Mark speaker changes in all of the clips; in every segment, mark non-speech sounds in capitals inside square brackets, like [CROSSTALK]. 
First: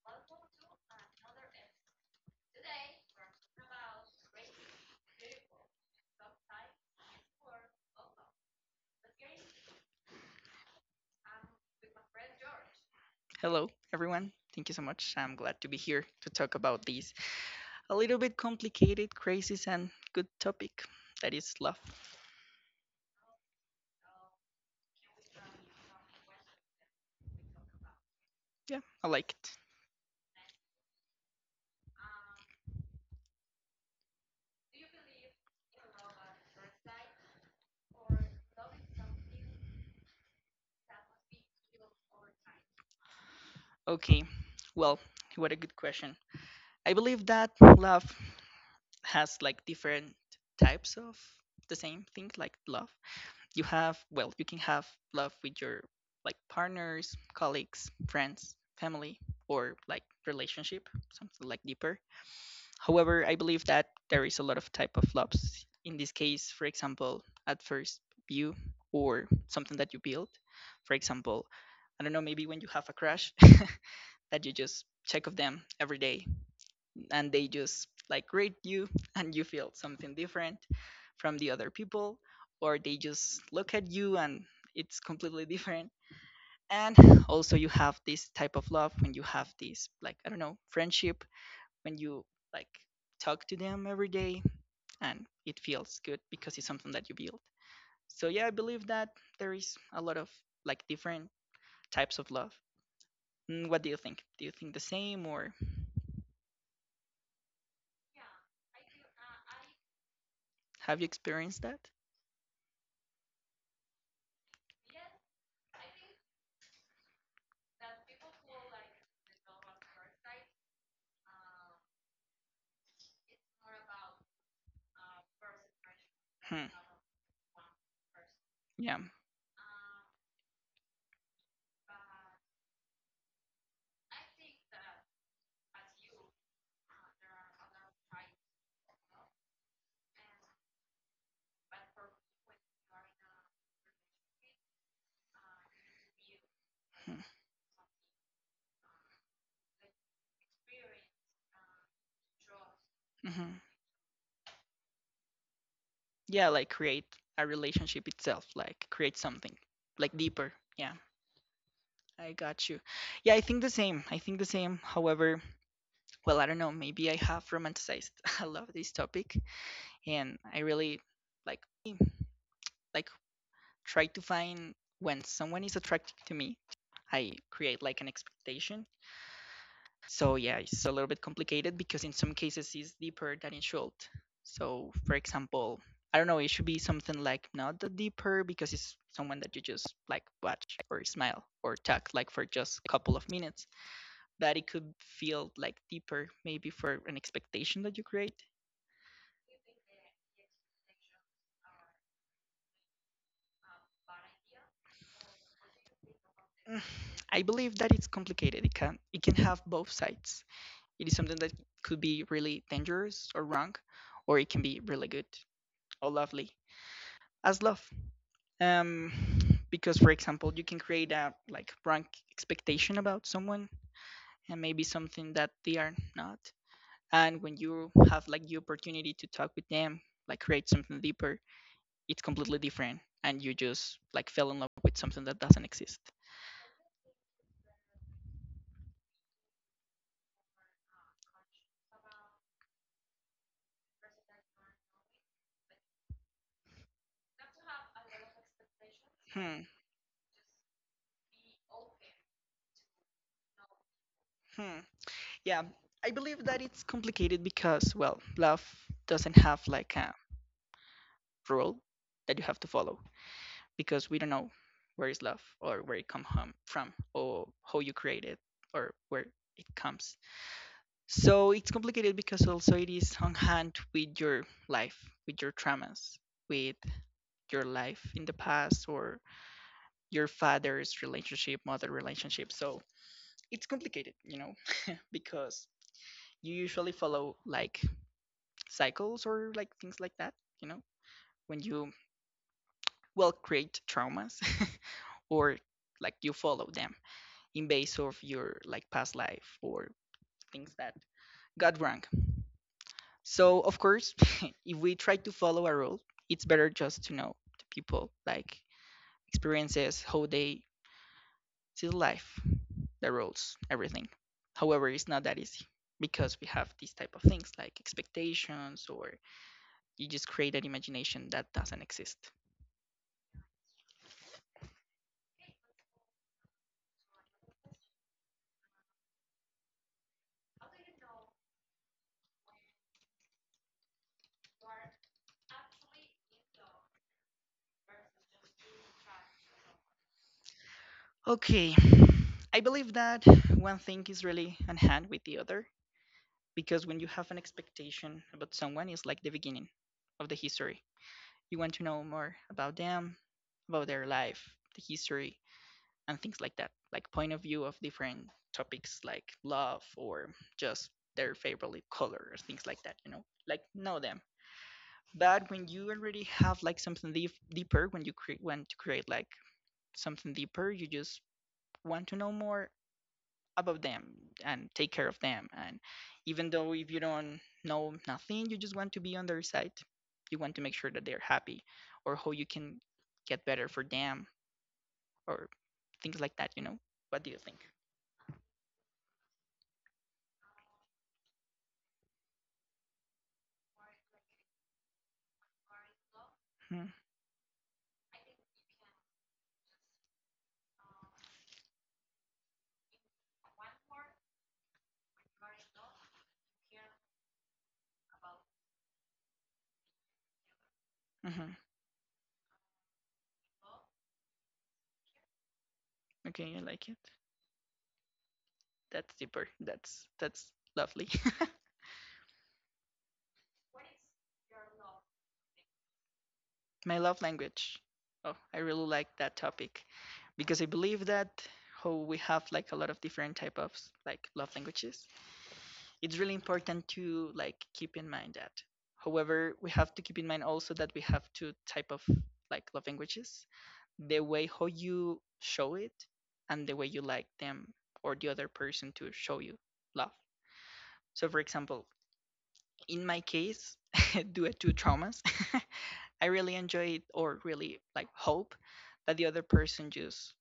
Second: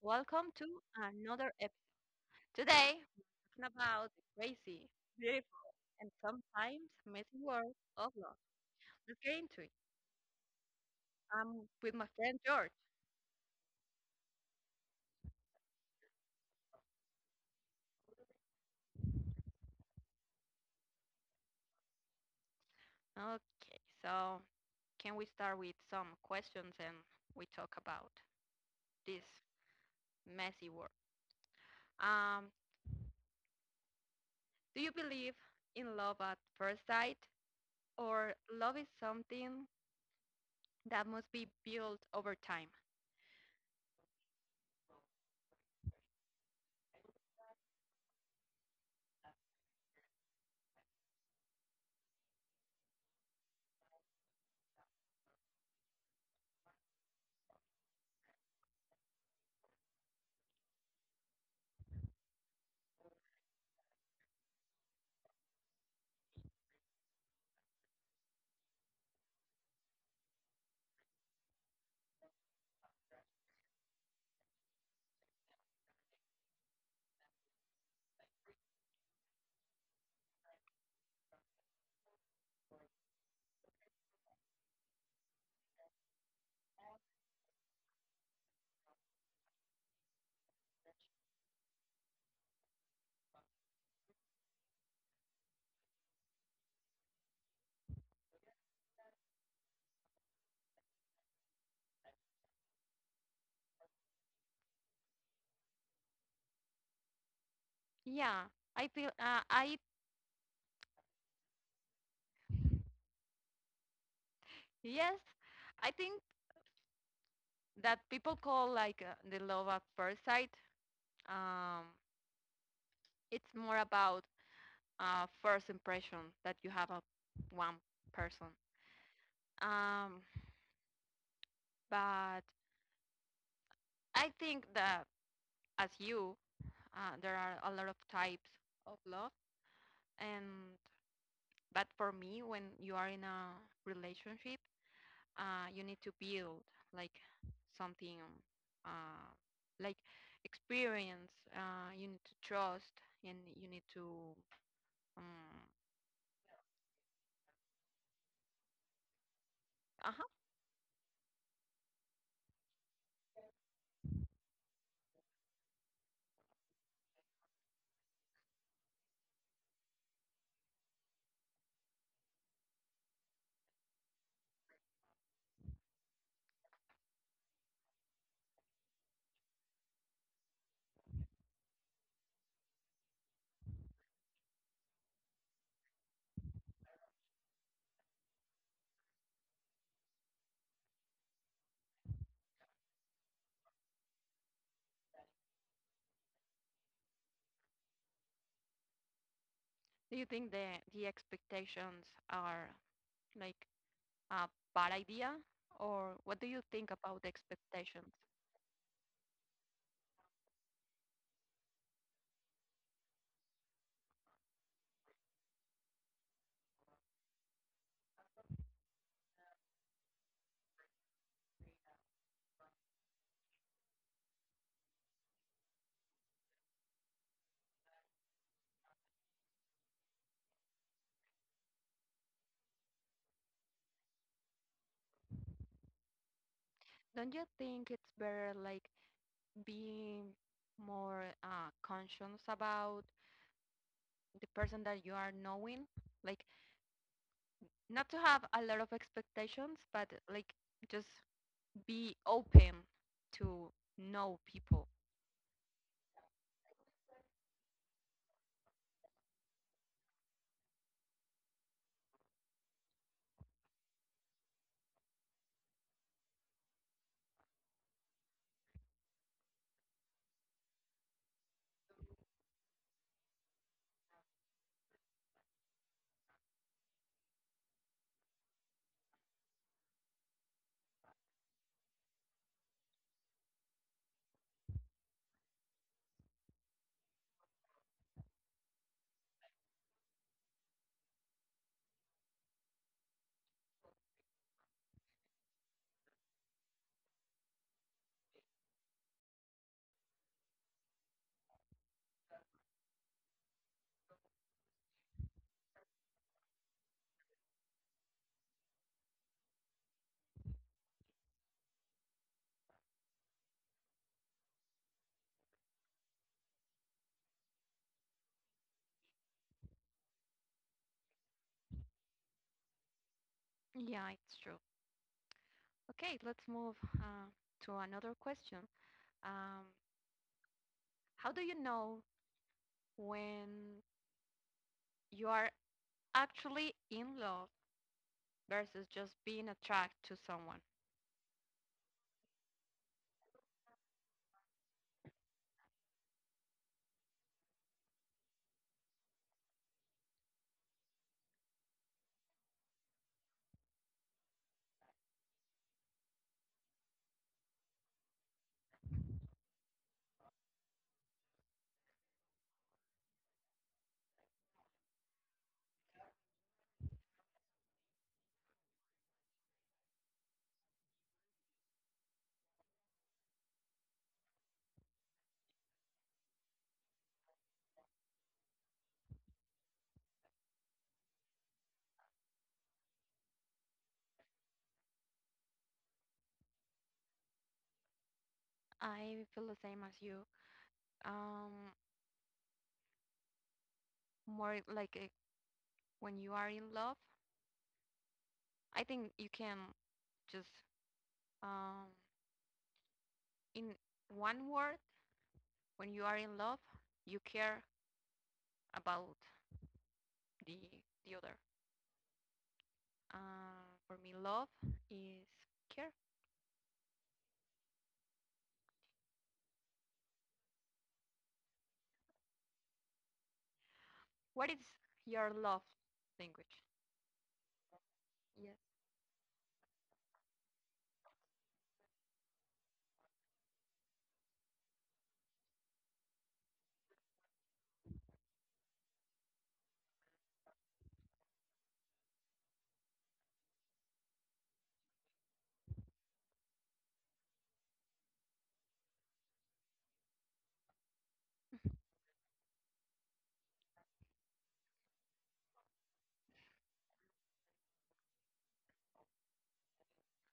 Speaker 1: Welcome to another episode. Today, we're talking about the crazy, beautiful, and sometimes messy world of love. Let's get into it. I'm with my friend George.
Speaker 2: Hello, everyone. Thank you so much. I'm glad to be here to talk about this a little bit complicated, crazy, and good topic that is love.
Speaker 1: Okay, so can we start with some questions and we talk about
Speaker 2: Yeah, I like
Speaker 1: this
Speaker 2: it.
Speaker 1: messy world? Um, do you believe in love at first sight, or love is something that must be built over time?
Speaker 2: Okay, well, what a good question. I believe that love has like different types of the same thing, like love. You have, well, you can have love with your like partners, colleagues, friends, family, or like relationship, something like deeper. However, I believe that there is a lot of type of flops. In this case, for example, at first view or something that you build. For example, I don't know, maybe when you have a crash [LAUGHS] that you just check of them every day, and they just like rate you [LAUGHS] and you feel something different from the other people, or they just look at you and it's completely different. And also you have this type of love when you have this, like, I don't know, friendship, when you like talk to them every day and it feels good because it's something that you build. So yeah, I believe that there is a lot of like different types of love. Mm, what do you think, do you think the same, or
Speaker 1: Yeah, I feel. I
Speaker 2: have you experienced that?
Speaker 1: yes, I think that people call the love at first sight. Um, it's more about first impression
Speaker 2: Hmm.
Speaker 1: that you have of one person.
Speaker 2: Yeah.
Speaker 1: Um, but I think that as you, there are a lot of types of love, and but for me, when you are in a relationship, you need to build
Speaker 2: Hmm.
Speaker 1: like something uh, like experience. You need to trust, and
Speaker 2: Hmm,
Speaker 1: you need to um,
Speaker 2: yeah, like create a relationship itself, like create something like
Speaker 1: uh-huh.
Speaker 2: deeper. Yeah, I got you. Yeah, I think the same, however, well, I don't know, maybe I have romanticized. [LAUGHS] I love this topic, and I really like like try to find when someone is attractive to me, I create like an expectation. So yeah, it's a little bit complicated because in some cases it's deeper than it should. So for example, I don't know, it should be something like not the deeper, because it's someone that you just like watch or smile or talk like for just a couple of minutes, but it could feel like deeper maybe for an expectation that you create.
Speaker 1: Do you think the expectations are like a bad idea, or what do you think about
Speaker 2: [SIGHS] I believe that it's
Speaker 1: expectations?
Speaker 2: complicated. It can have both sides. It is something that could be really dangerous or wrong, or it can be really good or lovely, as love. Um, because for example, you can create a like wrong expectation about someone, and maybe something that they are not. And when you have like the opportunity to talk with them, like create something deeper, it's completely different, and you just like fell in love with something that doesn't exist.
Speaker 1: Don't you think it's better like being more conscious about the person that you are knowing? Like not to have a lot of
Speaker 2: Hmm.
Speaker 1: expectations, but like just be open to know
Speaker 2: Hmm.
Speaker 1: people.
Speaker 2: Yeah, I believe that it's complicated because, well, love doesn't have like a rule that you have to follow, because we don't know where is love, or where it come home from, or how you create it, or where it comes. So it's complicated because also it is on hand with your life, with your traumas, with your life in the past, or your father's relationship, mother relationship. So it's complicated, you know, because you usually follow like cycles or like things like that. You know, when you, well, create traumas [LAUGHS] or like you follow them in base of your like past life or things that got wrong. So of course [LAUGHS] if we try to follow a rule, it's better just to know the people, like experiences, how they see life, the rules, everything. However, it's not that easy because we have these type of things like expectations, or you just create an imagination that doesn't exist.
Speaker 1: Yeah, it's true. Okay, let's move to another question. Um, how do you know when you are actually in love versus just being attracted to someone?
Speaker 2: Okay, I believe that one thing is really on hand with the other, because when you have an expectation about someone, it's like the beginning of the history. You want to know more about them, about their life, the history, and things like that, like point of view of different topics like love, or just their favorite color or things like that. You know, like know them. But when you already have like something deep, deeper, when you want to create like something deeper, you just want to know more about them and take care of them. And even though if you don't know nothing, you just want to be on their side. You want to make sure that they're happy, or how you can get better for them, or things like that, you know? What do you think?
Speaker 1: I feel the same as you. Um, More like when you are in love, I think you can just um, in one word, when you are in love, you care about the the other.
Speaker 2: Mm-hmm.
Speaker 1: For me, love is care.
Speaker 2: Okay, I like it. That's deeper. That's lovely.
Speaker 1: What is your love language?
Speaker 2: [LAUGHS] My love language. Oh, I
Speaker 1: Yes,
Speaker 2: really like that topic, because I believe that how we have like a lot of different type of like love languages, it's really important to like keep in mind that. However, we have to keep in mind also that we have two type of like love languages: the way how you show it, and the way you like them, or the other person, to show you love. So for example, in my case, [LAUGHS] due to traumas, [LAUGHS] I really enjoy it, or really like hope that the other person just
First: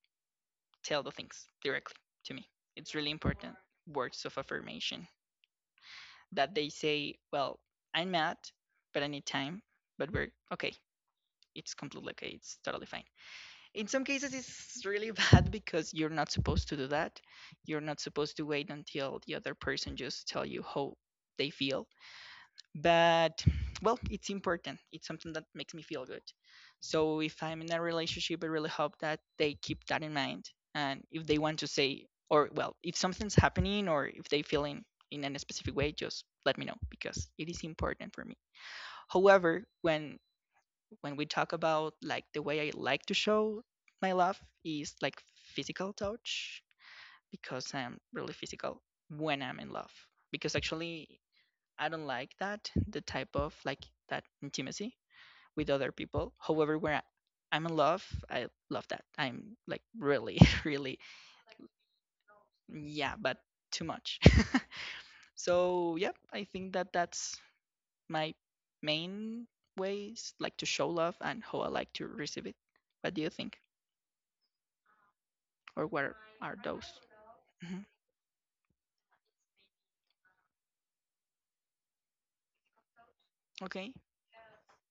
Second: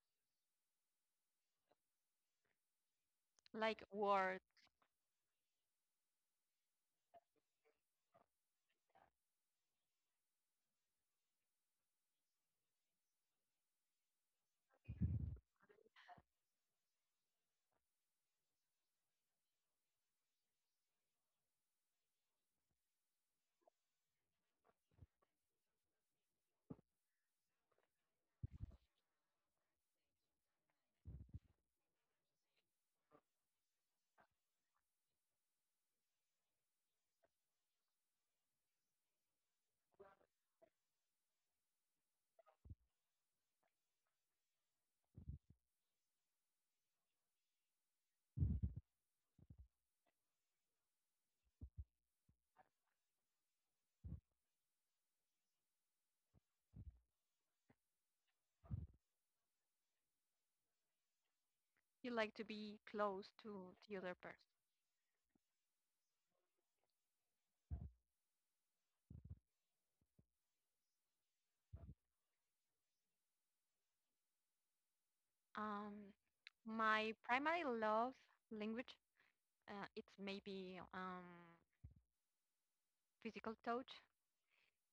Speaker 2: tell the things directly to me. It's really important.
Speaker 1: like
Speaker 2: Words of
Speaker 1: word.
Speaker 2: affirmation, that they say, well, I'm mad, but I need time, but we're okay. It's completely okay. It's totally fine. In some cases, it's really [LAUGHS] bad because you're not supposed to do that. You're not supposed to wait until the other person just tell you how they feel. But well, it's important, it's something that makes me feel good. So if I'm in a relationship, I really hope that they keep that in mind, and if they want to say, or well, if something's happening, or if they feel in a specific way, just let me know, because it is important for me. However, when we talk about like the way I like to show my love, is like physical touch, because I'm really physical when I'm in love. Because actually, I don't like that the type of like that intimacy with other people. However, I'm in love, I love that. I'm like really, [LAUGHS] really,
Speaker 1: You like to be
Speaker 2: yeah,
Speaker 1: close
Speaker 2: but
Speaker 1: to
Speaker 2: too
Speaker 1: the other
Speaker 2: much.
Speaker 1: person.
Speaker 2: [LAUGHS] So yeah, I think that that's my main ways like to show love and how I like to receive it. What do you think, or
Speaker 1: Um,
Speaker 2: what are those?
Speaker 1: my primary
Speaker 2: Mhm.
Speaker 1: love language, it's maybe physical touch,
Speaker 2: Okay.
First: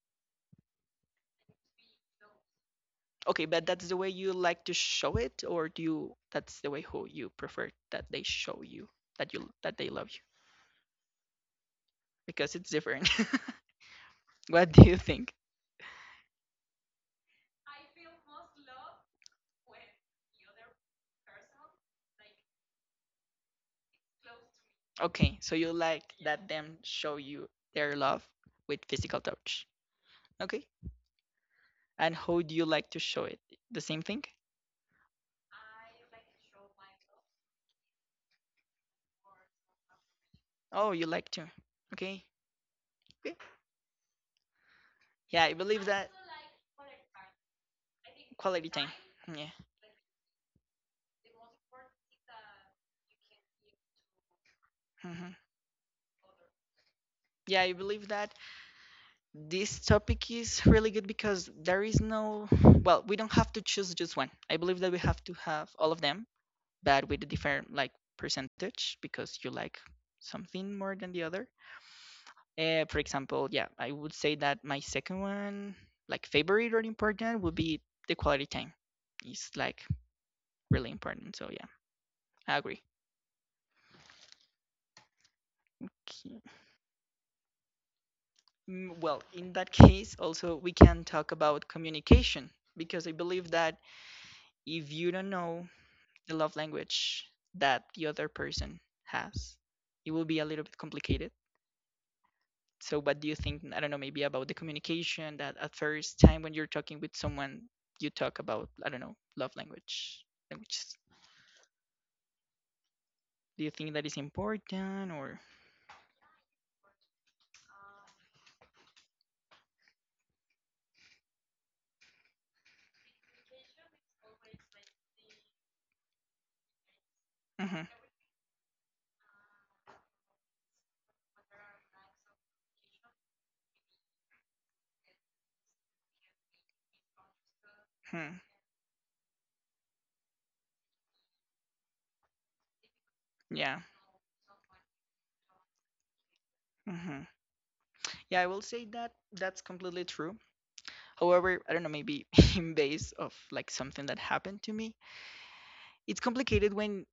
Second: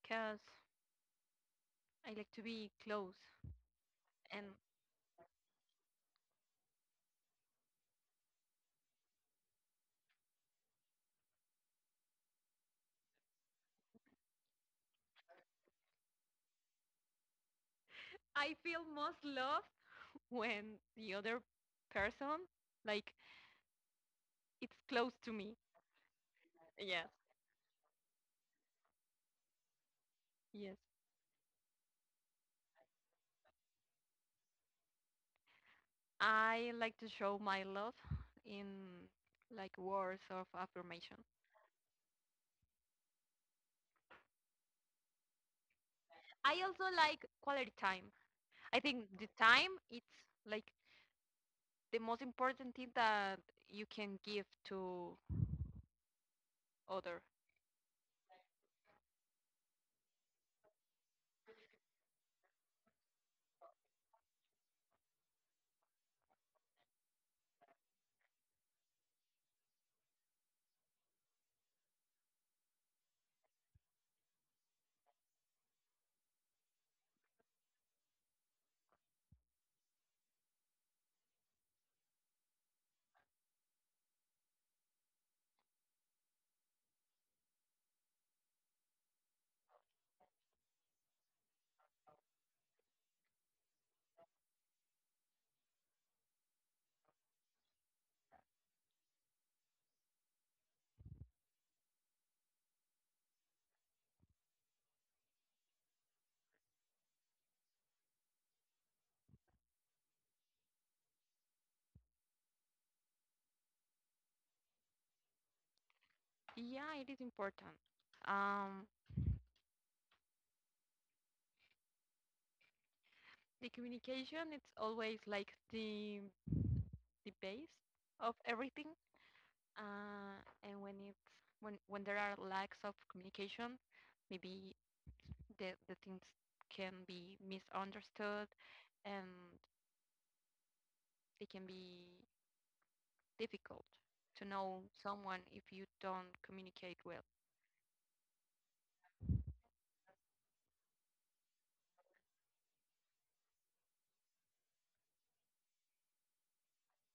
Speaker 1: because I like to be close,
Speaker 2: Okay, but that's the way you
Speaker 1: and
Speaker 2: like to show it, or do you? That's the way who you prefer that they show you, that they love you, because it's different. [LAUGHS] What do you think?
Speaker 1: I feel most love when the other person, like, it's close to
Speaker 2: Okay,
Speaker 1: me.
Speaker 2: so you like that them
Speaker 1: Yes,
Speaker 2: show you their love with physical touch. Okay,
Speaker 1: yes.
Speaker 2: and how do you like to show it? The same thing?
Speaker 1: I like to show my love in like words of
Speaker 2: Oh, you
Speaker 1: affirmation.
Speaker 2: like to. Okay. Okay. Yeah, I believe that.
Speaker 1: I also like quality time.
Speaker 2: Quality
Speaker 1: I
Speaker 2: time.
Speaker 1: think the
Speaker 2: Yeah.
Speaker 1: time it's like the most important thing that you can give to
Speaker 2: Hmm.
Speaker 1: other.
Speaker 2: Yeah, I believe that this topic is really good because there is no, well, we don't have to choose just one. I believe that we have to have all of them, but with a different like percentage, because you like something more than the other. For example, yeah, I would say that my second one, like favorite or important, would be the quality time. It's like really important. So yeah, I agree. Okay. Mm, well, in that case, also we can talk about communication, because I believe that if you don't know the love language that the other person has, it will be a little bit complicated. So, what do you think? I don't know, maybe about the communication, that at first time when you're talking with someone, you talk about, I don't know, love language, languages. Do you think that is important, or?
Speaker 1: Yeah, it is important. Um, the communication it's always like the base
Speaker 2: Mhm.
Speaker 1: of everything. Uh, and when it's when there are lacks of communication, maybe the things can be
Speaker 2: Hmm.
Speaker 1: misunderstood, and it can be
Speaker 2: Yeah.
Speaker 1: difficult to know someone if you don't communicate well.
Speaker 2: Hmm. Yeah, I will say that that's completely true. However, I don't know, maybe [LAUGHS] in base of like something that happened to me, it's complicated when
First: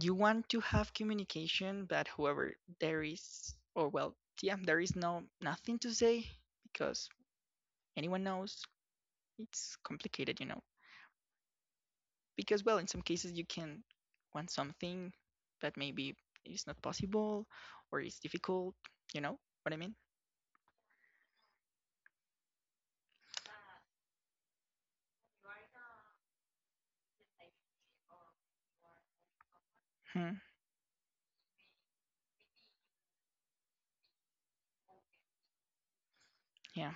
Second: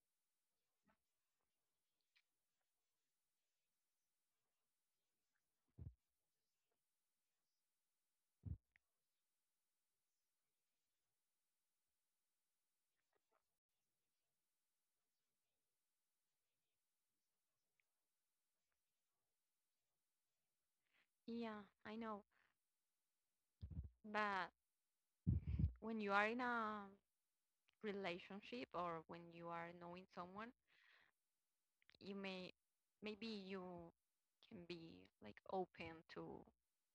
Speaker 2: you want to have communication, but however, there is, or well, yeah, there is no nothing to say, because anyone knows. It's complicated, you know, because well, in some cases you can want something that maybe is not possible, or it's difficult. You know what I mean?
Speaker 1: Yeah, I know, but when you are in a relationship or when you are knowing
Speaker 2: Hmm.
Speaker 1: someone, you may maybe you can be like open
Speaker 2: Yeah,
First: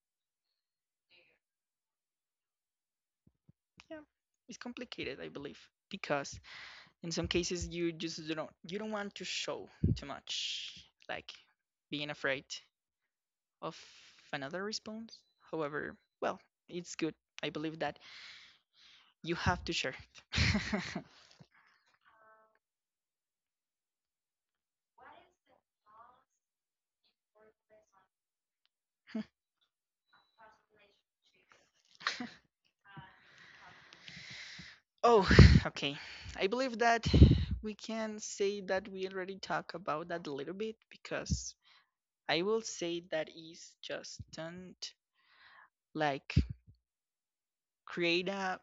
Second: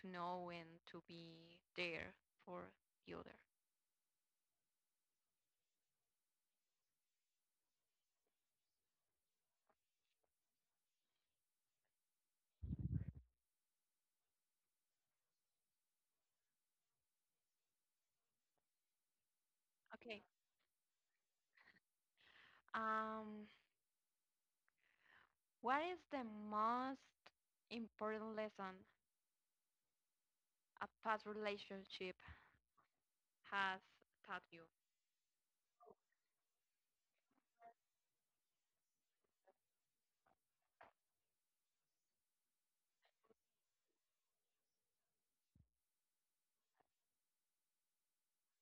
Speaker 1: to know and to be there for the other.
Speaker 2: yeah. It's complicated, I believe, because in some cases you just don't want to show too much, like being afraid of another response. However, well, it's good. I believe that you have to share
Speaker 1: Okay.
Speaker 2: it. [LAUGHS]
Speaker 1: Um, what is the most important lesson a past relationship has taught you?
Speaker 2: Oh, [SIGHS] okay. I believe that we can say that we already talked about that a little bit, because I will say that is just don't like create a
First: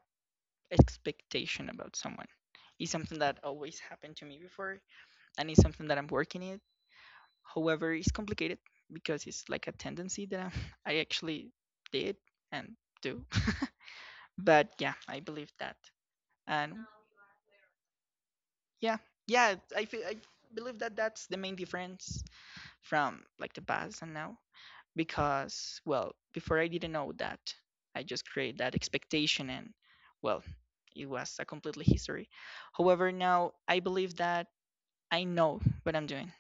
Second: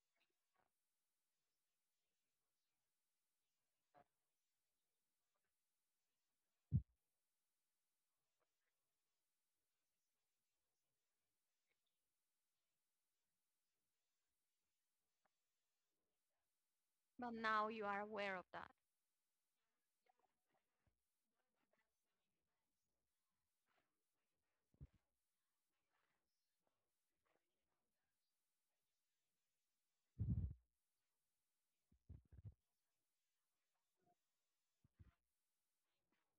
Speaker 2: expectation about someone. It's something that always happened to me before, and it's something that I'm working it. However, it's complicated because it's like a tendency that I'm, [LAUGHS] I actually did and do. [LAUGHS] But yeah, I believe that. And
Speaker 1: But now you are aware of that.
Speaker 2: yeah, yeah. I feel, I believe that that's the main difference from like the past and now, because well, before I didn't know that. I just created that expectation and well, it was a completely history. However, now I believe that I know what I'm doing.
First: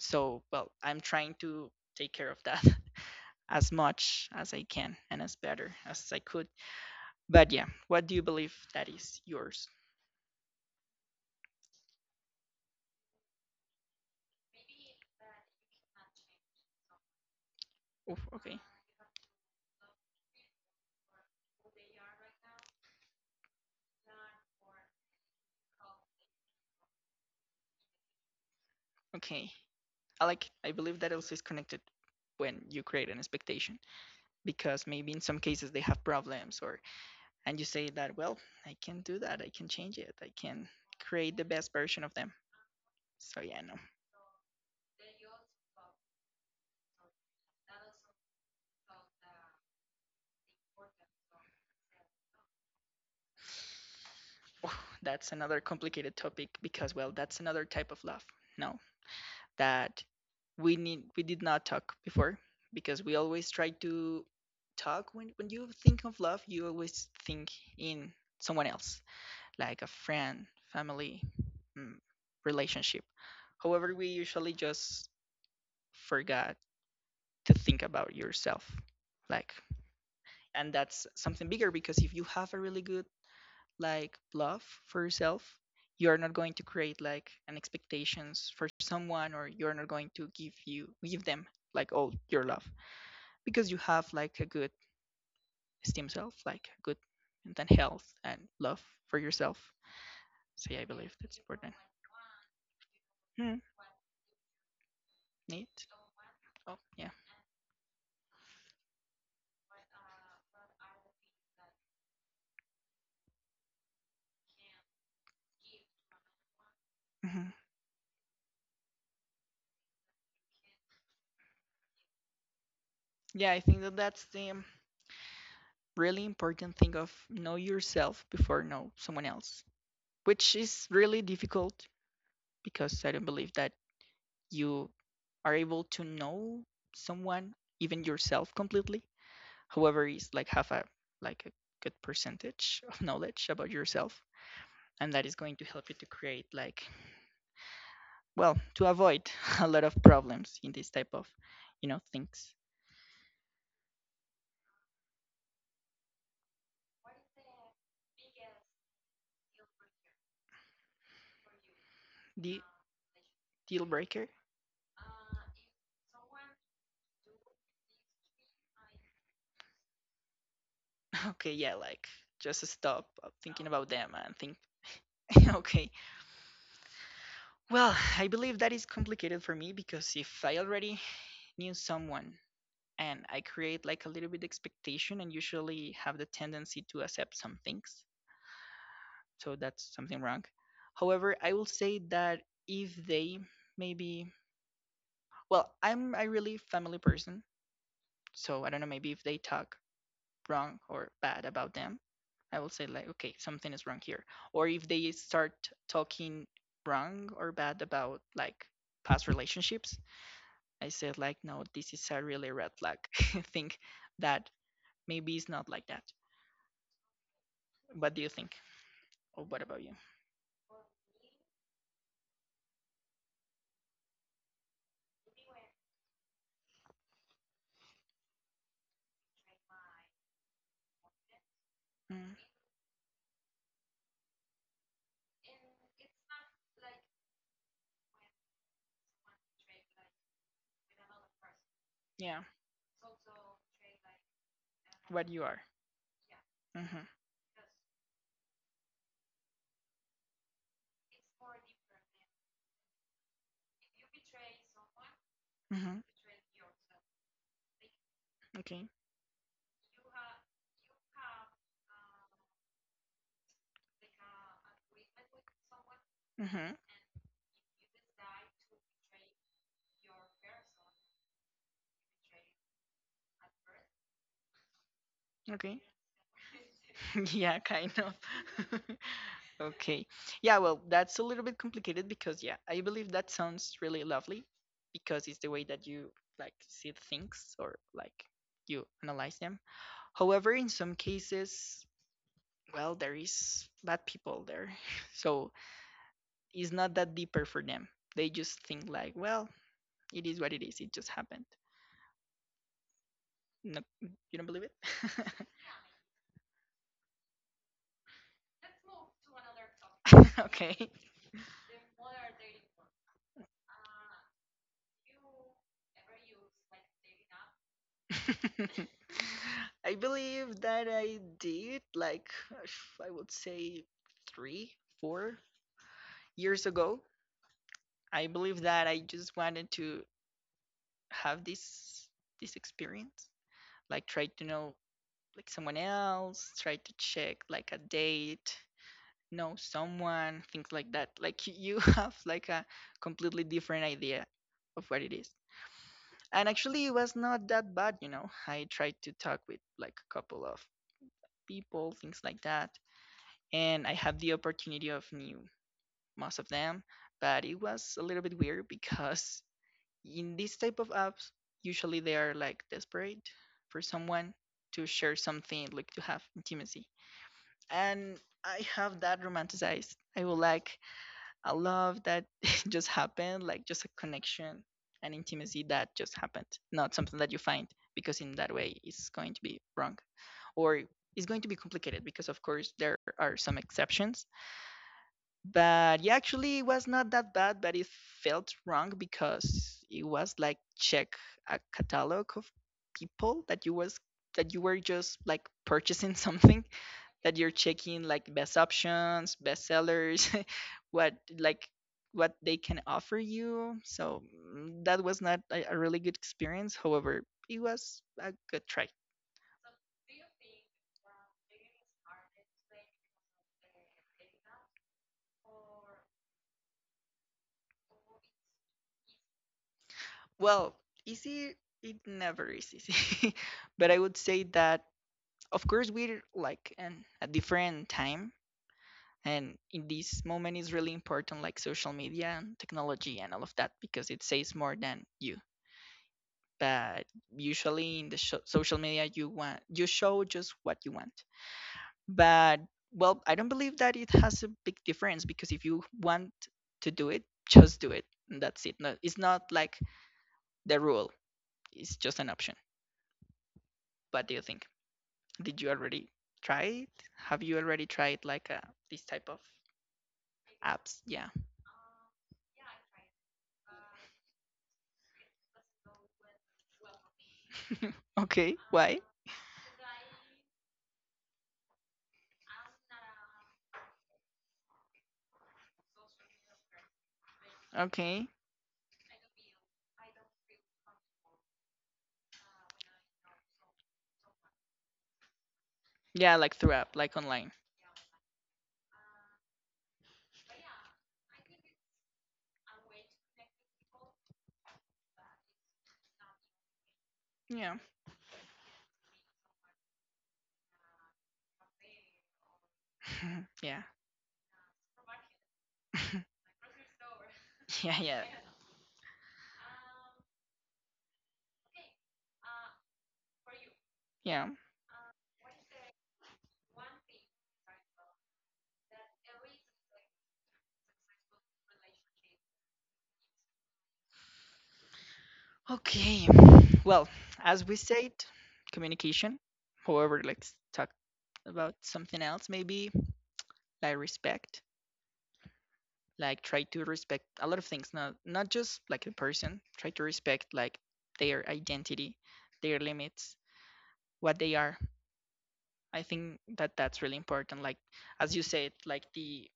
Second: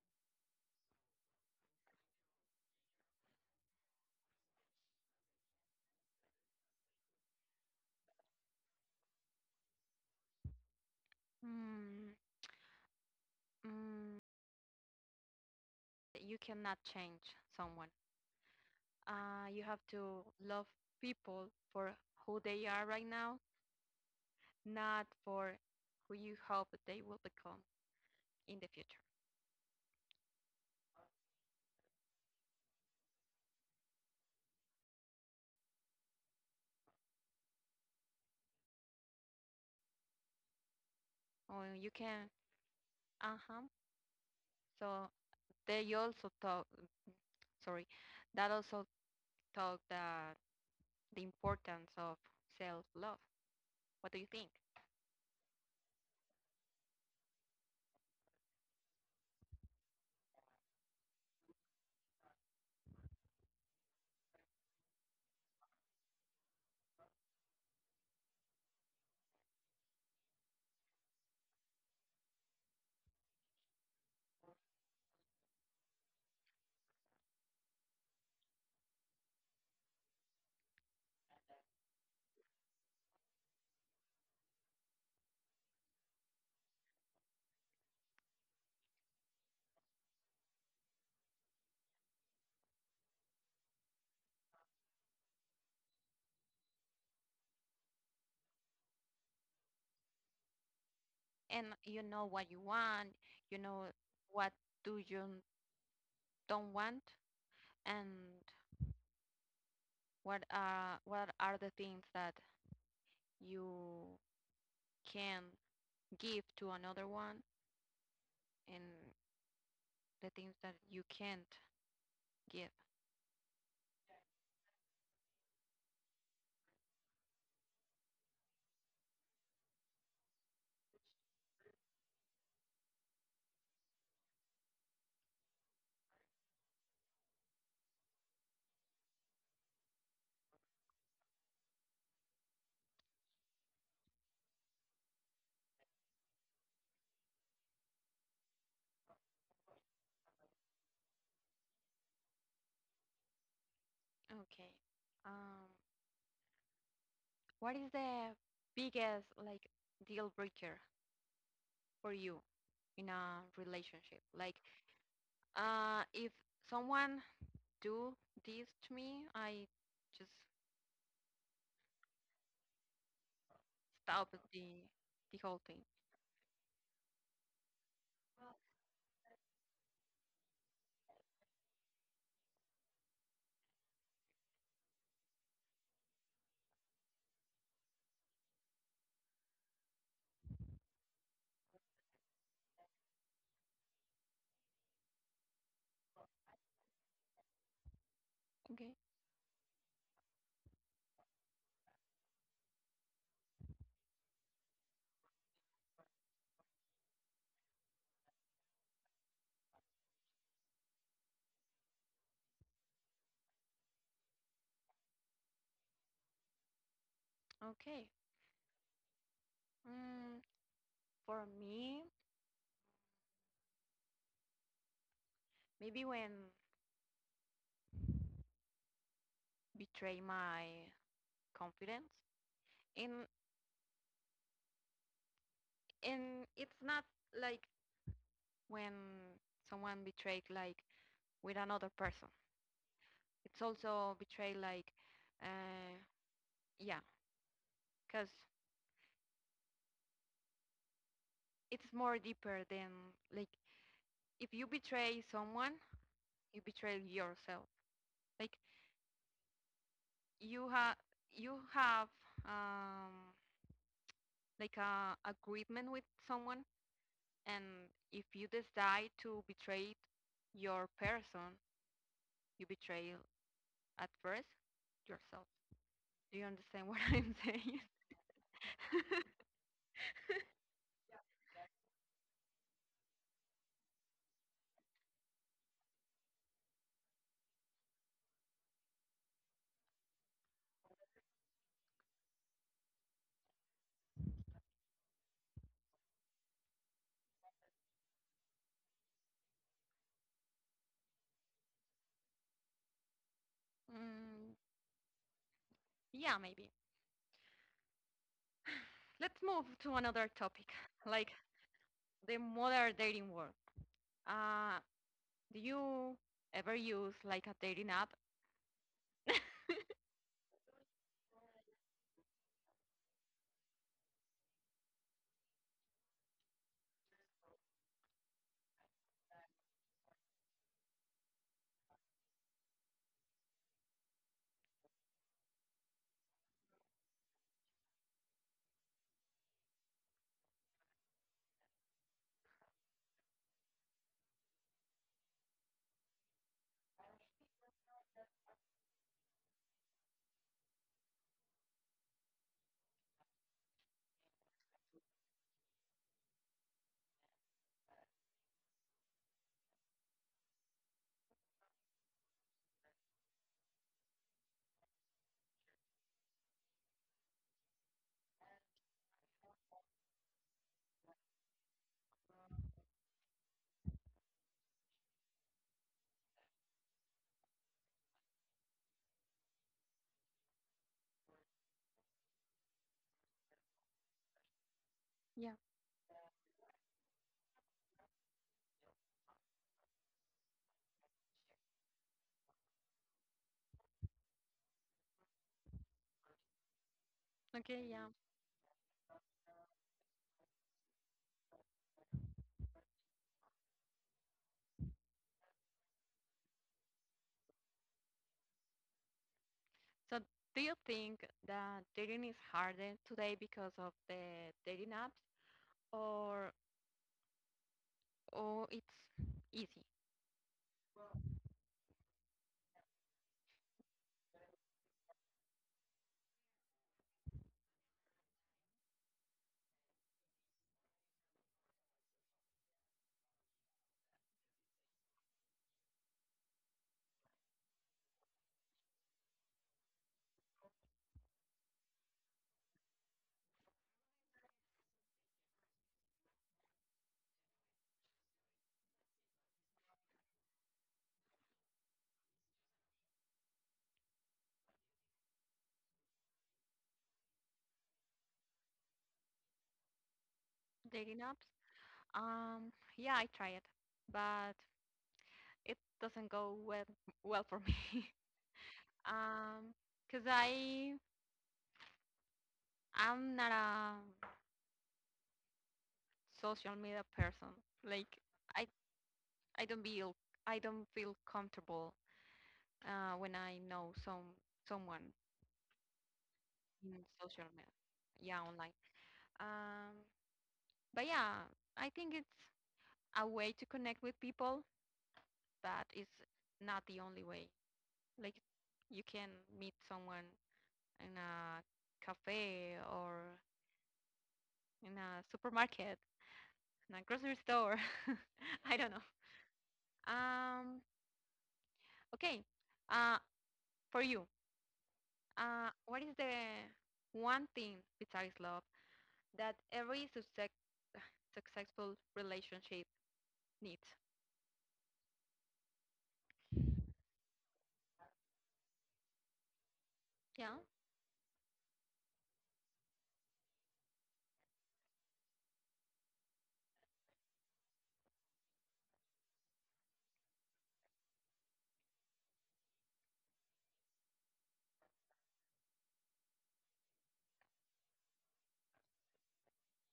Speaker 2: So, well, I'm trying to take care of that [LAUGHS] as much as I can and as better as I could. But yeah, what do you believe that is yours?
Speaker 1: Mm, mm, you cannot change someone.
Speaker 2: Oof, okay.
Speaker 1: You have to love people for who they are right now, not for who you hope they will become in the future.
Speaker 2: Okay. I believe that also is connected when you create an expectation because maybe in some cases they have problems, or and you say that, well, I can do that, I can change it, I can create the
Speaker 1: Or
Speaker 2: best
Speaker 1: you
Speaker 2: version of
Speaker 1: can,
Speaker 2: them. So yeah,
Speaker 1: uh-huh.
Speaker 2: no.
Speaker 1: So they also talk, sorry, that also talk the importance of self-love. What do you think?
Speaker 2: Oh, that's another complicated topic because, well, that's another type of love, no, that we did not talk before, because we always try to talk. When you think of love, you always think in someone else, like a friend, family, mm, relationship. However, we usually just forgot to think about yourself. Like, and that's something bigger, because if you have a really good, like, love for yourself, you are not going to create like an expectations for someone, or you are not going to give them like all your love, because you have like a good esteem self, like good mental health and love for yourself. So yeah, I believe that's
Speaker 1: And
Speaker 2: important.
Speaker 1: you know what you want, you
Speaker 2: Hmm.
Speaker 1: know what do you
Speaker 2: Neat.
Speaker 1: don't
Speaker 2: Yeah.
Speaker 1: want, and what are the things that you can give to another one
Speaker 2: Hmm.
Speaker 1: and the things that you can't give.
Speaker 2: Yeah, I think that that's the really important thing of know yourself before know someone else, which is really difficult because I don't believe that you are able to know someone, even yourself, completely. However, is like have a good percentage [LAUGHS] of knowledge about yourself, and that is going to help you to create, like, well, to avoid [LAUGHS] a lot of problems in this type of things.
Speaker 1: Okay. Um, what is the biggest like deal breaker for you
Speaker 2: The
Speaker 1: in a relationship?
Speaker 2: deal
Speaker 1: Like,
Speaker 2: breaker?
Speaker 1: if someone do this to me, I just
Speaker 2: [LAUGHS] Okay, yeah, like just stop thinking
Speaker 1: stop
Speaker 2: about them and
Speaker 1: the
Speaker 2: think,
Speaker 1: the whole thing.
Speaker 2: [LAUGHS] okay. Well, I believe that is complicated for me because if I already knew someone and I create like a little bit expectation and usually have the tendency to accept some things, so that's something wrong. However, I will say that if they maybe, well, I'm a really family person,
Speaker 1: Okay.
Speaker 2: so I don't know, maybe if they talk wrong or bad about them, I will say like, okay, something is wrong here. Or if they start talking wrong or bad about like past relationships, I said like, no, this is a really red flag. [LAUGHS] I think that maybe it's not like that.
Speaker 1: Okay.
Speaker 2: What do you think? Or what about you?
Speaker 1: Mm, for me, maybe when betray my confidence,
Speaker 2: Mm,
Speaker 1: and it's not like when someone betrayed like with another person.
Speaker 2: yeah,
Speaker 1: It's also betrayed like
Speaker 2: what you are.
Speaker 1: uh, yeah,
Speaker 2: Mm-hmm.
Speaker 1: because it's more deeper than like if you betray someone,
Speaker 2: Mm-hmm.
Speaker 1: you betray yourself. Like
Speaker 2: Okay.
Speaker 1: you have you have um, like a agreement with someone,
Speaker 2: Mm-hmm.
Speaker 1: and if you decide to betray your person, you betray at first yourself.
Speaker 2: Okay.
Speaker 1: Do you understand [LAUGHS] what I'm
Speaker 2: [LAUGHS]
Speaker 1: saying?
Speaker 2: Yeah, kind of. [LAUGHS]
Speaker 1: [LAUGHS]
Speaker 2: Okay. Yeah, well, that's a little bit complicated because yeah, I believe that sounds really lovely because it's the way that you like see things, or like you analyze them. However, in some cases, well, there is bad people there. [LAUGHS] So it's not that deeper for them. They just think like, well, it is what it is. It just happened. No,
Speaker 1: Mm,
Speaker 2: you don't believe it?
Speaker 1: yeah, maybe. Let's move to another
Speaker 2: [LAUGHS]
Speaker 1: topic,
Speaker 2: Okay.
Speaker 1: like the modern dating world. Uh, do you ever use like a dating app?
Speaker 2: [LAUGHS] I believe that I did, like, I would say three, 4 years ago. I believe that I just wanted to have this experience, like try to know like someone else, try to check like a date, know someone, things like that. Like you [LAUGHS] have like a completely different idea of what it is. And actually, it was not that bad. I tried to talk with like a couple of people, things like that. And I had the opportunity of new most of them, but it was a little bit weird because in this type of apps, usually they are like desperate for someone to share something, like to have intimacy. And I have that romanticized. I would like I love that [LAUGHS] it just happened, like just a connection and intimacy that just happened, not something that you find, because in that way it's going to be wrong, or it's going to be complicated because, of course, there are some exceptions,
Speaker 1: Yeah.
Speaker 2: but yeah, actually, it was not that bad, but it felt wrong because it was like check a catalog of people that you was that you were just like purchasing [LAUGHS] something, that you're
Speaker 1: Okay,
Speaker 2: checking
Speaker 1: yeah.
Speaker 2: like best options, best sellers, [LAUGHS] what like what they can offer you. So, that was not a really good experience. However, it was a good try.
Speaker 1: So do you think that dating is harder today because of the dating apps or or it's easy?
Speaker 2: Well, easy, it never is easy, [LAUGHS] but I would say that of course we're like in a different time, and in this moment is really important, like social media and technology and all of that, because it says more than you, but usually in the social media, you show just what you want. But, well, I don't believe that it has a big difference, because if you want to do it, just do it, and that's it. No, it's not like the rule, it's just an option. What do you think? Did you already try it Have you already tried like this type of apps,
Speaker 1: Dating
Speaker 2: yeah?
Speaker 1: apps? Um, yeah, I try it, but it doesn't go well for me. [LAUGHS]
Speaker 2: [LAUGHS] Okay, why?
Speaker 1: Um, 'Cause I'm not a social media person. Like
Speaker 2: Okay.
Speaker 1: I I don't feel comfortable when I know someone
Speaker 2: Yeah, like through
Speaker 1: in
Speaker 2: app, like
Speaker 1: social
Speaker 2: online.
Speaker 1: media, yeah, online. Um, but yeah, I think it's a way to connect with people, but it's not the only way.
Speaker 2: Yeah.
Speaker 1: Like you can meet someone in a cafe or
Speaker 2: [LAUGHS] Yeah.
Speaker 1: in a supermarket,
Speaker 2: [LAUGHS]
Speaker 1: in a grocery store.
Speaker 2: Yeah, yeah.
Speaker 1: [LAUGHS] I don't know. Um, okay. Uh, for you,
Speaker 2: Yeah.
Speaker 1: What is the one thing besides love that [SIGHS] successful relationship needs?
Speaker 2: Okay. [SIGHS] Well, as we said, communication.
Speaker 1: Yeah,
Speaker 2: However, let's talk about something else maybe, like respect. Like try to respect a lot of things, not just like a person. Try to respect like their identity, their limits, what they are. I think that that's really important. Like as you said, like the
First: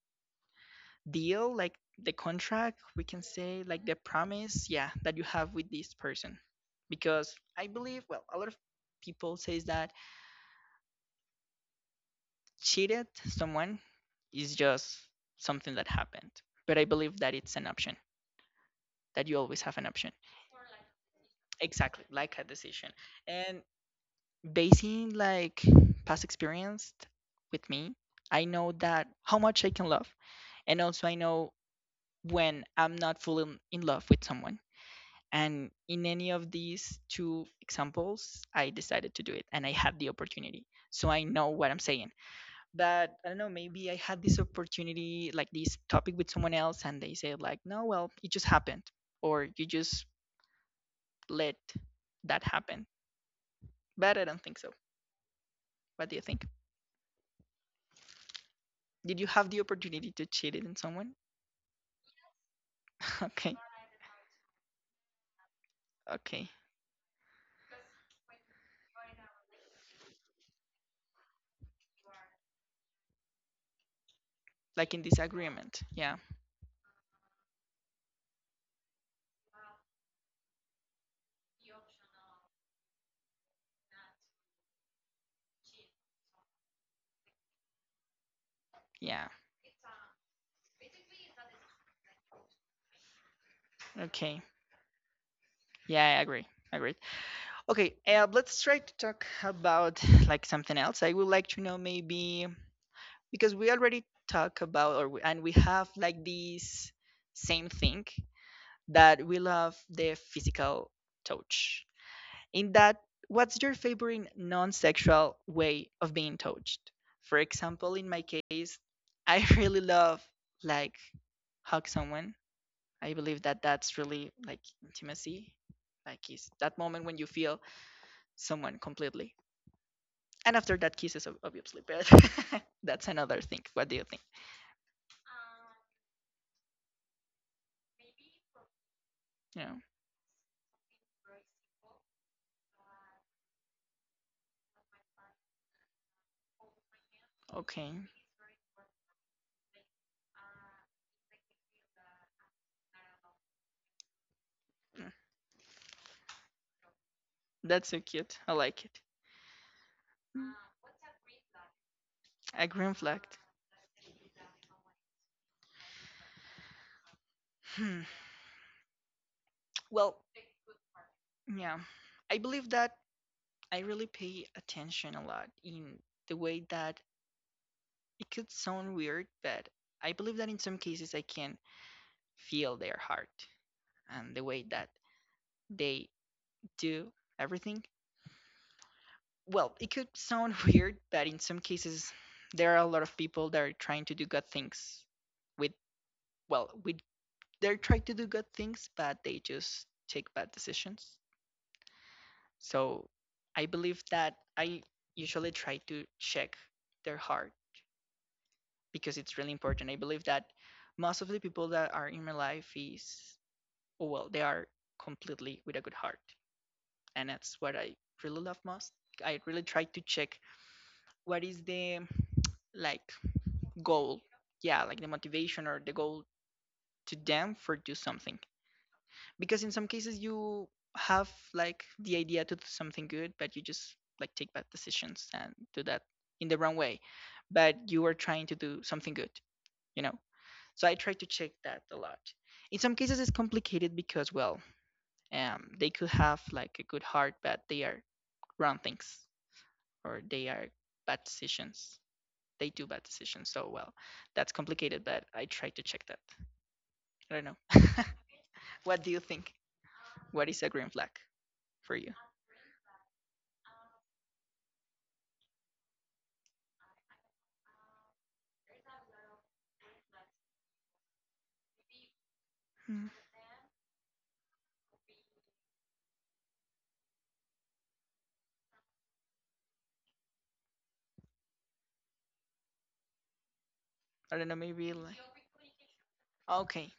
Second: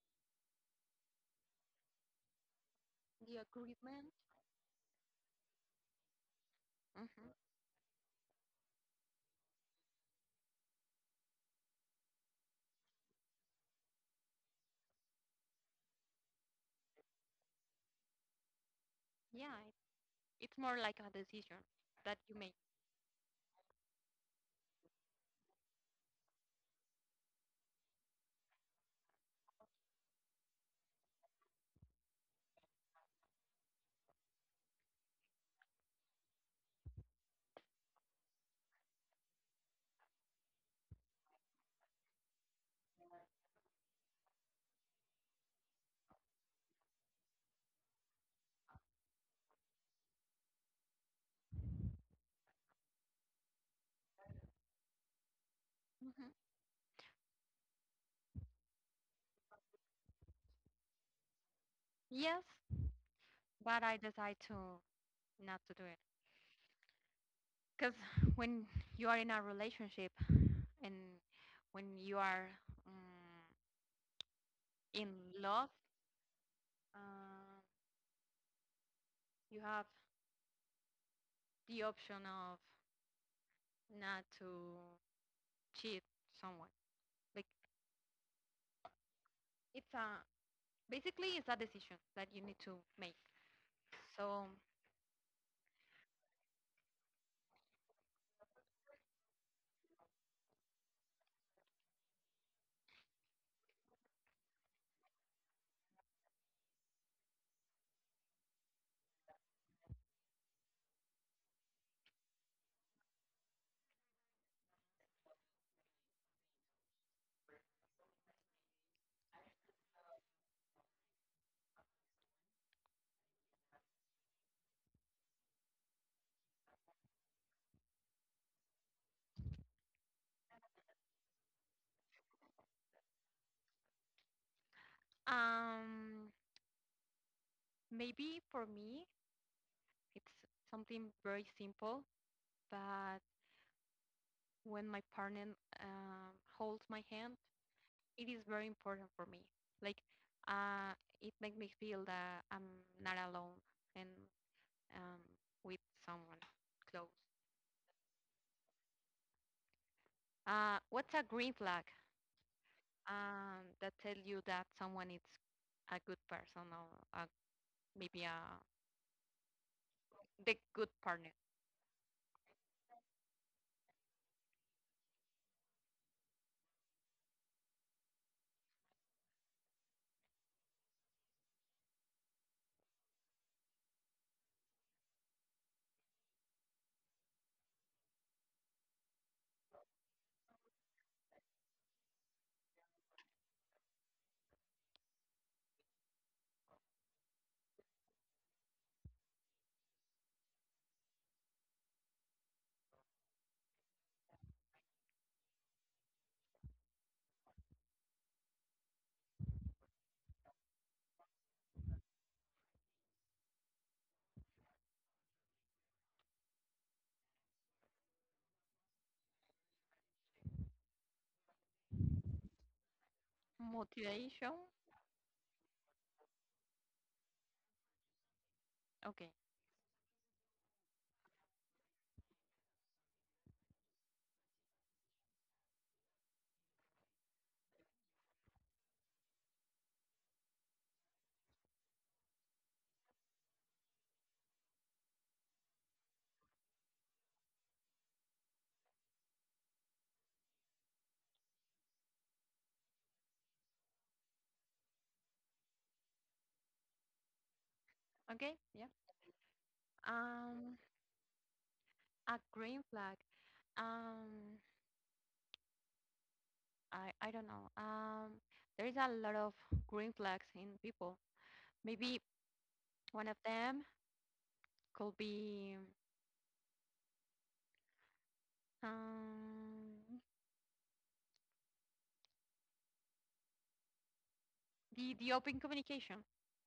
Speaker 2: deal, like the contract, we can
Speaker 1: the
Speaker 2: say like the
Speaker 1: agreement.
Speaker 2: promise, yeah, that you have with this person. Because
Speaker 1: Hmm.
Speaker 2: I believe, well, a lot of people says that cheated someone is just something that happened. But I believe that it's an option, that you always have
Speaker 1: Yeah,
Speaker 2: an
Speaker 1: it-
Speaker 2: option.
Speaker 1: it's more like a decision
Speaker 2: Exactly,
Speaker 1: that
Speaker 2: like a
Speaker 1: you make.
Speaker 2: decision. And basing like past experience with me, I know that how much I can love. And also I know when I'm not fully in love with someone. And in any of these two examples, I decided to do it and I had the opportunity. So I know what I'm saying. But I don't know, maybe I had this opportunity, like this topic with someone else, and they said, like, no, well, it just happened. Or you just let that happen. But I don't think so. What do you think?
Speaker 1: Hmm.
Speaker 2: Did you have the opportunity to cheat it on someone?
Speaker 1: Yes,
Speaker 2: [LAUGHS] Okay.
Speaker 1: but I decide to not to do it
Speaker 2: Okay.
Speaker 1: because [SIGHS] when you are in a relationship and when you are um,
Speaker 2: Like in
Speaker 1: in
Speaker 2: disagreement.
Speaker 1: love,
Speaker 2: Yeah.
Speaker 1: uh, you have the option of not to cheat someone. Like
Speaker 2: Yeah.
Speaker 1: it's a basically it's a decision that you need to make.
Speaker 2: Okay.
Speaker 1: So
Speaker 2: Yeah, I agree. I agree. Okay, let's try to talk about, like, something else. I would like to know, maybe because we already talk about, and we have like this same thing that we love the physical touch. In that, what's your favorite non-sexual way of being touched? For example, in my case, I [LAUGHS] really love, like, hug someone. I believe that that's really like intimacy. Like is that moment when you feel someone completely. And after that kisses, obviously, but [LAUGHS] that's another thing. What do you think?
Speaker 1: um, maybe for me
Speaker 2: Yeah.
Speaker 1: it's something very simple, but when my partner um, holds my hand,
Speaker 2: Okay.
Speaker 1: it is very important for me. Like uh, it makes me feel that I'm not alone and
Speaker 2: Mm.
Speaker 1: um, with someone close.
Speaker 2: That's so cute, I like it. Mm.
Speaker 1: What's a green flag
Speaker 2: A green flag.
Speaker 1: that tells you that someone is a good person or a,
Speaker 2: Hmm.
Speaker 1: maybe a
Speaker 2: Well,
Speaker 1: the good partner.
Speaker 2: yeah, I believe that I really pay attention a lot in the way that, it could sound weird, but I believe that in some cases I can feel their heart and the way that they do everything. Well, it could sound [LAUGHS] weird, but in some cases, there are a lot of people that are trying to do good things with, well, with they're trying to do good things, but they just take bad decisions. So I believe that I usually try to check their heart because it's really important. I believe that most of the people that are in my life is, oh well, they are completely with a good heart. And that's what I really love most. I really try to check what is the, like, goal. Yeah,
Speaker 1: Motivation.
Speaker 2: like the motivation or the goal to them for do something, because
Speaker 1: Okay.
Speaker 2: in some cases you have like the idea to do something good, but you just like take bad decisions and do that in the wrong way. But you are trying to do something good you know so I try to check that a lot. In some cases it's complicated, because, well, they could have like a good heart, but they are wrong things, or they are bad decisions, they do bad decisions. So, well, that's complicated, but I try to check that. I don't know.
Speaker 1: Okay.
Speaker 2: What do you
Speaker 1: Yeah.
Speaker 2: think? What is a green flag
Speaker 1: Um,
Speaker 2: for you?
Speaker 1: a green flag. Um, I don't know. There is a lot of green flags in people. Maybe
Speaker 2: Mm.
Speaker 1: one of them could be um
Speaker 2: I don't know. Maybe like.
Speaker 1: the open communication.
Speaker 2: Okay.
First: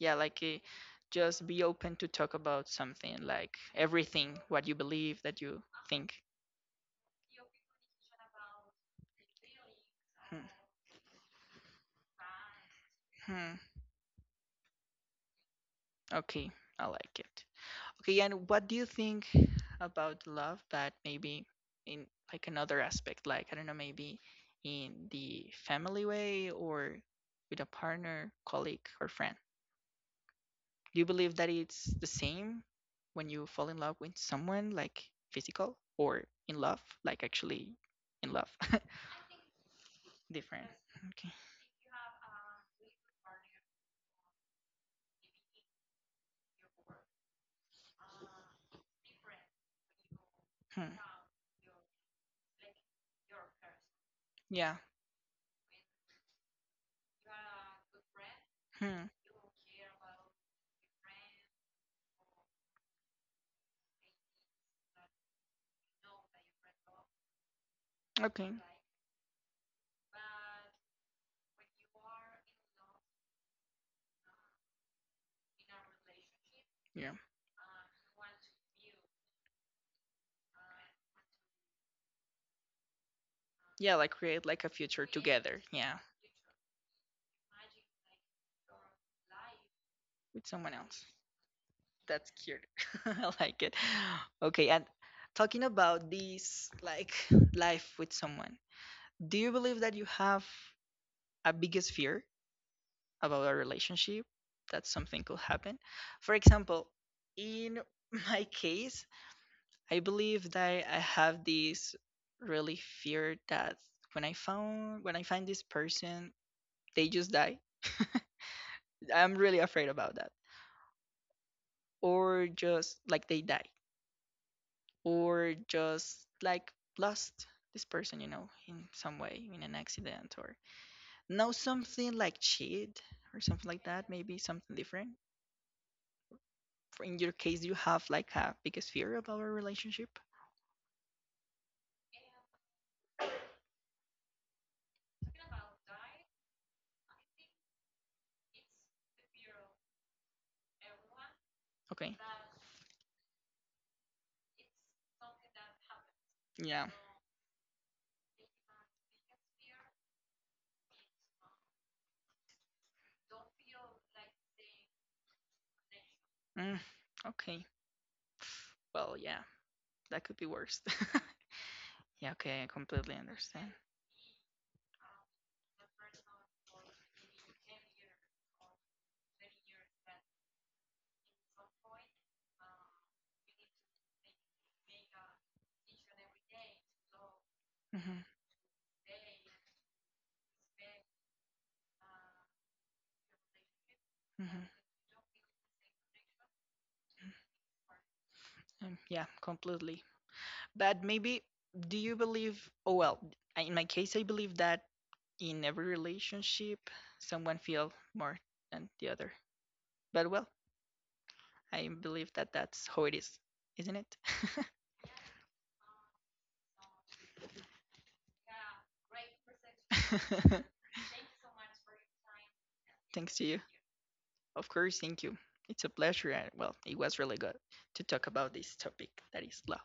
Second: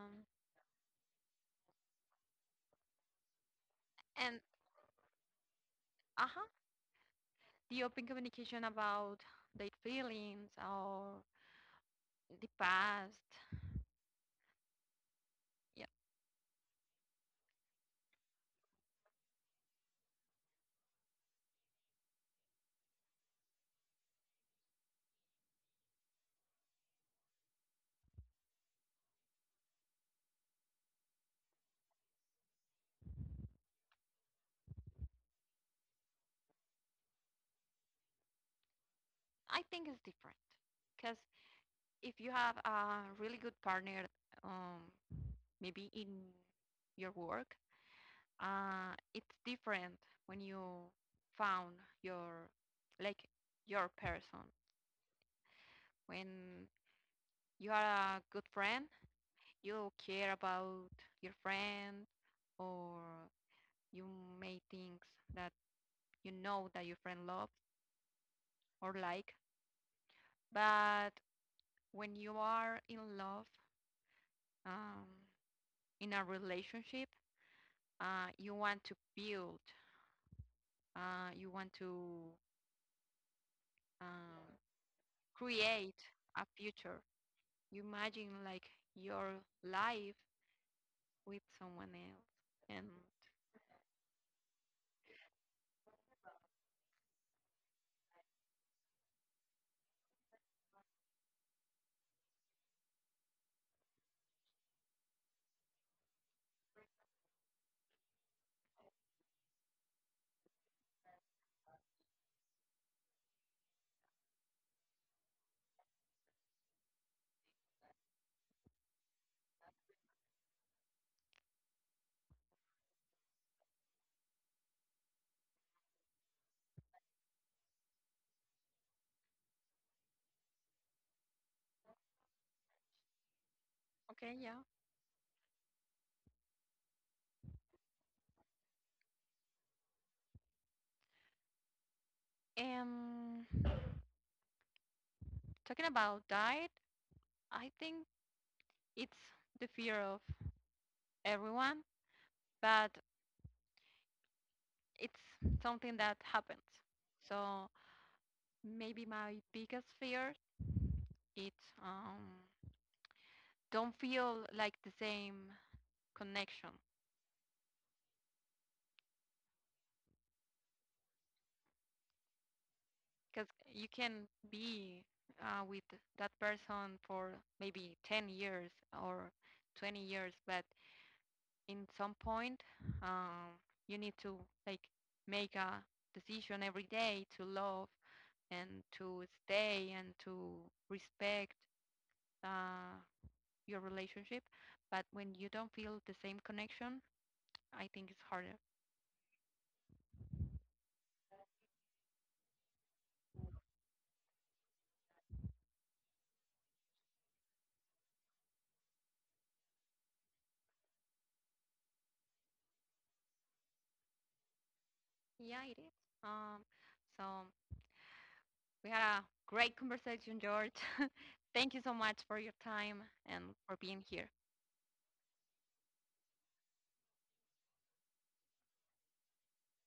Speaker 2: Yeah, like just be open to talk about something, like everything,
Speaker 1: and
Speaker 2: what you believe, that you think.
Speaker 1: uh-huh, the open communication about their
Speaker 2: Hmm.
Speaker 1: feelings or the past.
Speaker 2: Hmm.
Speaker 1: Yeah,
Speaker 2: Okay, I like it. Okay, and what do you think about love, but maybe in, like, another aspect, like I don't know, maybe in the family way, or with a partner, colleague, or friend? Do you believe that it's the same when you fall in love with someone, like physical or in love, like actually in love?
Speaker 1: I think it's
Speaker 2: [LAUGHS]
Speaker 1: different
Speaker 2: Different.
Speaker 1: because
Speaker 2: Okay.
Speaker 1: if you have a really good partner, um, maybe in your work, it's different when you
Speaker 2: Hmm.
Speaker 1: found your like your person.
Speaker 2: Yeah.
Speaker 1: When you are a good friend,
Speaker 2: Hmm.
Speaker 1: you care about your friend, or you may things that you know that your friend loves
Speaker 2: Okay.
Speaker 1: or like. But when you are in love, um, in a relationship,
Speaker 2: Yeah.
Speaker 1: you want to build you want to
Speaker 2: Yeah, like
Speaker 1: um,
Speaker 2: create like a future together.
Speaker 1: create
Speaker 2: Yeah,
Speaker 1: a future. You imagine like your life
Speaker 2: with someone else.
Speaker 1: with someone else.
Speaker 2: That's cute.
Speaker 1: And
Speaker 2: [LAUGHS] I like it. Okay, and talking about this, like, life with someone. Do you believe that you have a biggest fear about our relationship, that something could happen? For example, in [LAUGHS] my case, I believe that I have this really fear that when I find this person, they just die. [LAUGHS] I'm really afraid about that. Or just like they die. Or just like lost this person, in some way, in an accident or know something like cheat or something like that,
Speaker 1: okay,
Speaker 2: maybe
Speaker 1: yeah.
Speaker 2: something different. In your case, do you have like a biggest fear about our relationship?
Speaker 1: Um, Talking about diet, I think it's the fear of everyone,
Speaker 2: Okay.
Speaker 1: but it's something that happens.
Speaker 2: Yeah.
Speaker 1: So maybe my biggest fear is um, don't feel like the same connection
Speaker 2: Mm, okay. Well, yeah, that could be worse. [LAUGHS] Yeah, okay, I completely
Speaker 1: because
Speaker 2: understand.
Speaker 1: you can be with that person for maybe 10 years or 20 years, but in some point um, you need to like make a decision every day to love
Speaker 2: Hmm.
Speaker 1: and to stay and to respect uh, your relationship,
Speaker 2: Hmm.
Speaker 1: but when you don't feel the same connection, I think it's harder.
Speaker 2: Yeah, completely. But maybe, do you believe? Oh, well, in my case, I believe that in every relationship, someone feel more than the other. But well, I believe that that's how it is, isn't it?
Speaker 1: Yeah, it is. Um, so we had a great conversation,
Speaker 2: [LAUGHS]
Speaker 1: George. [LAUGHS] Thank you so much for your time
Speaker 2: Thanks to
Speaker 1: and
Speaker 2: you.
Speaker 1: for being here.
Speaker 2: Of course, thank you. It's a pleasure. And well, it was really good to talk about this topic that is love.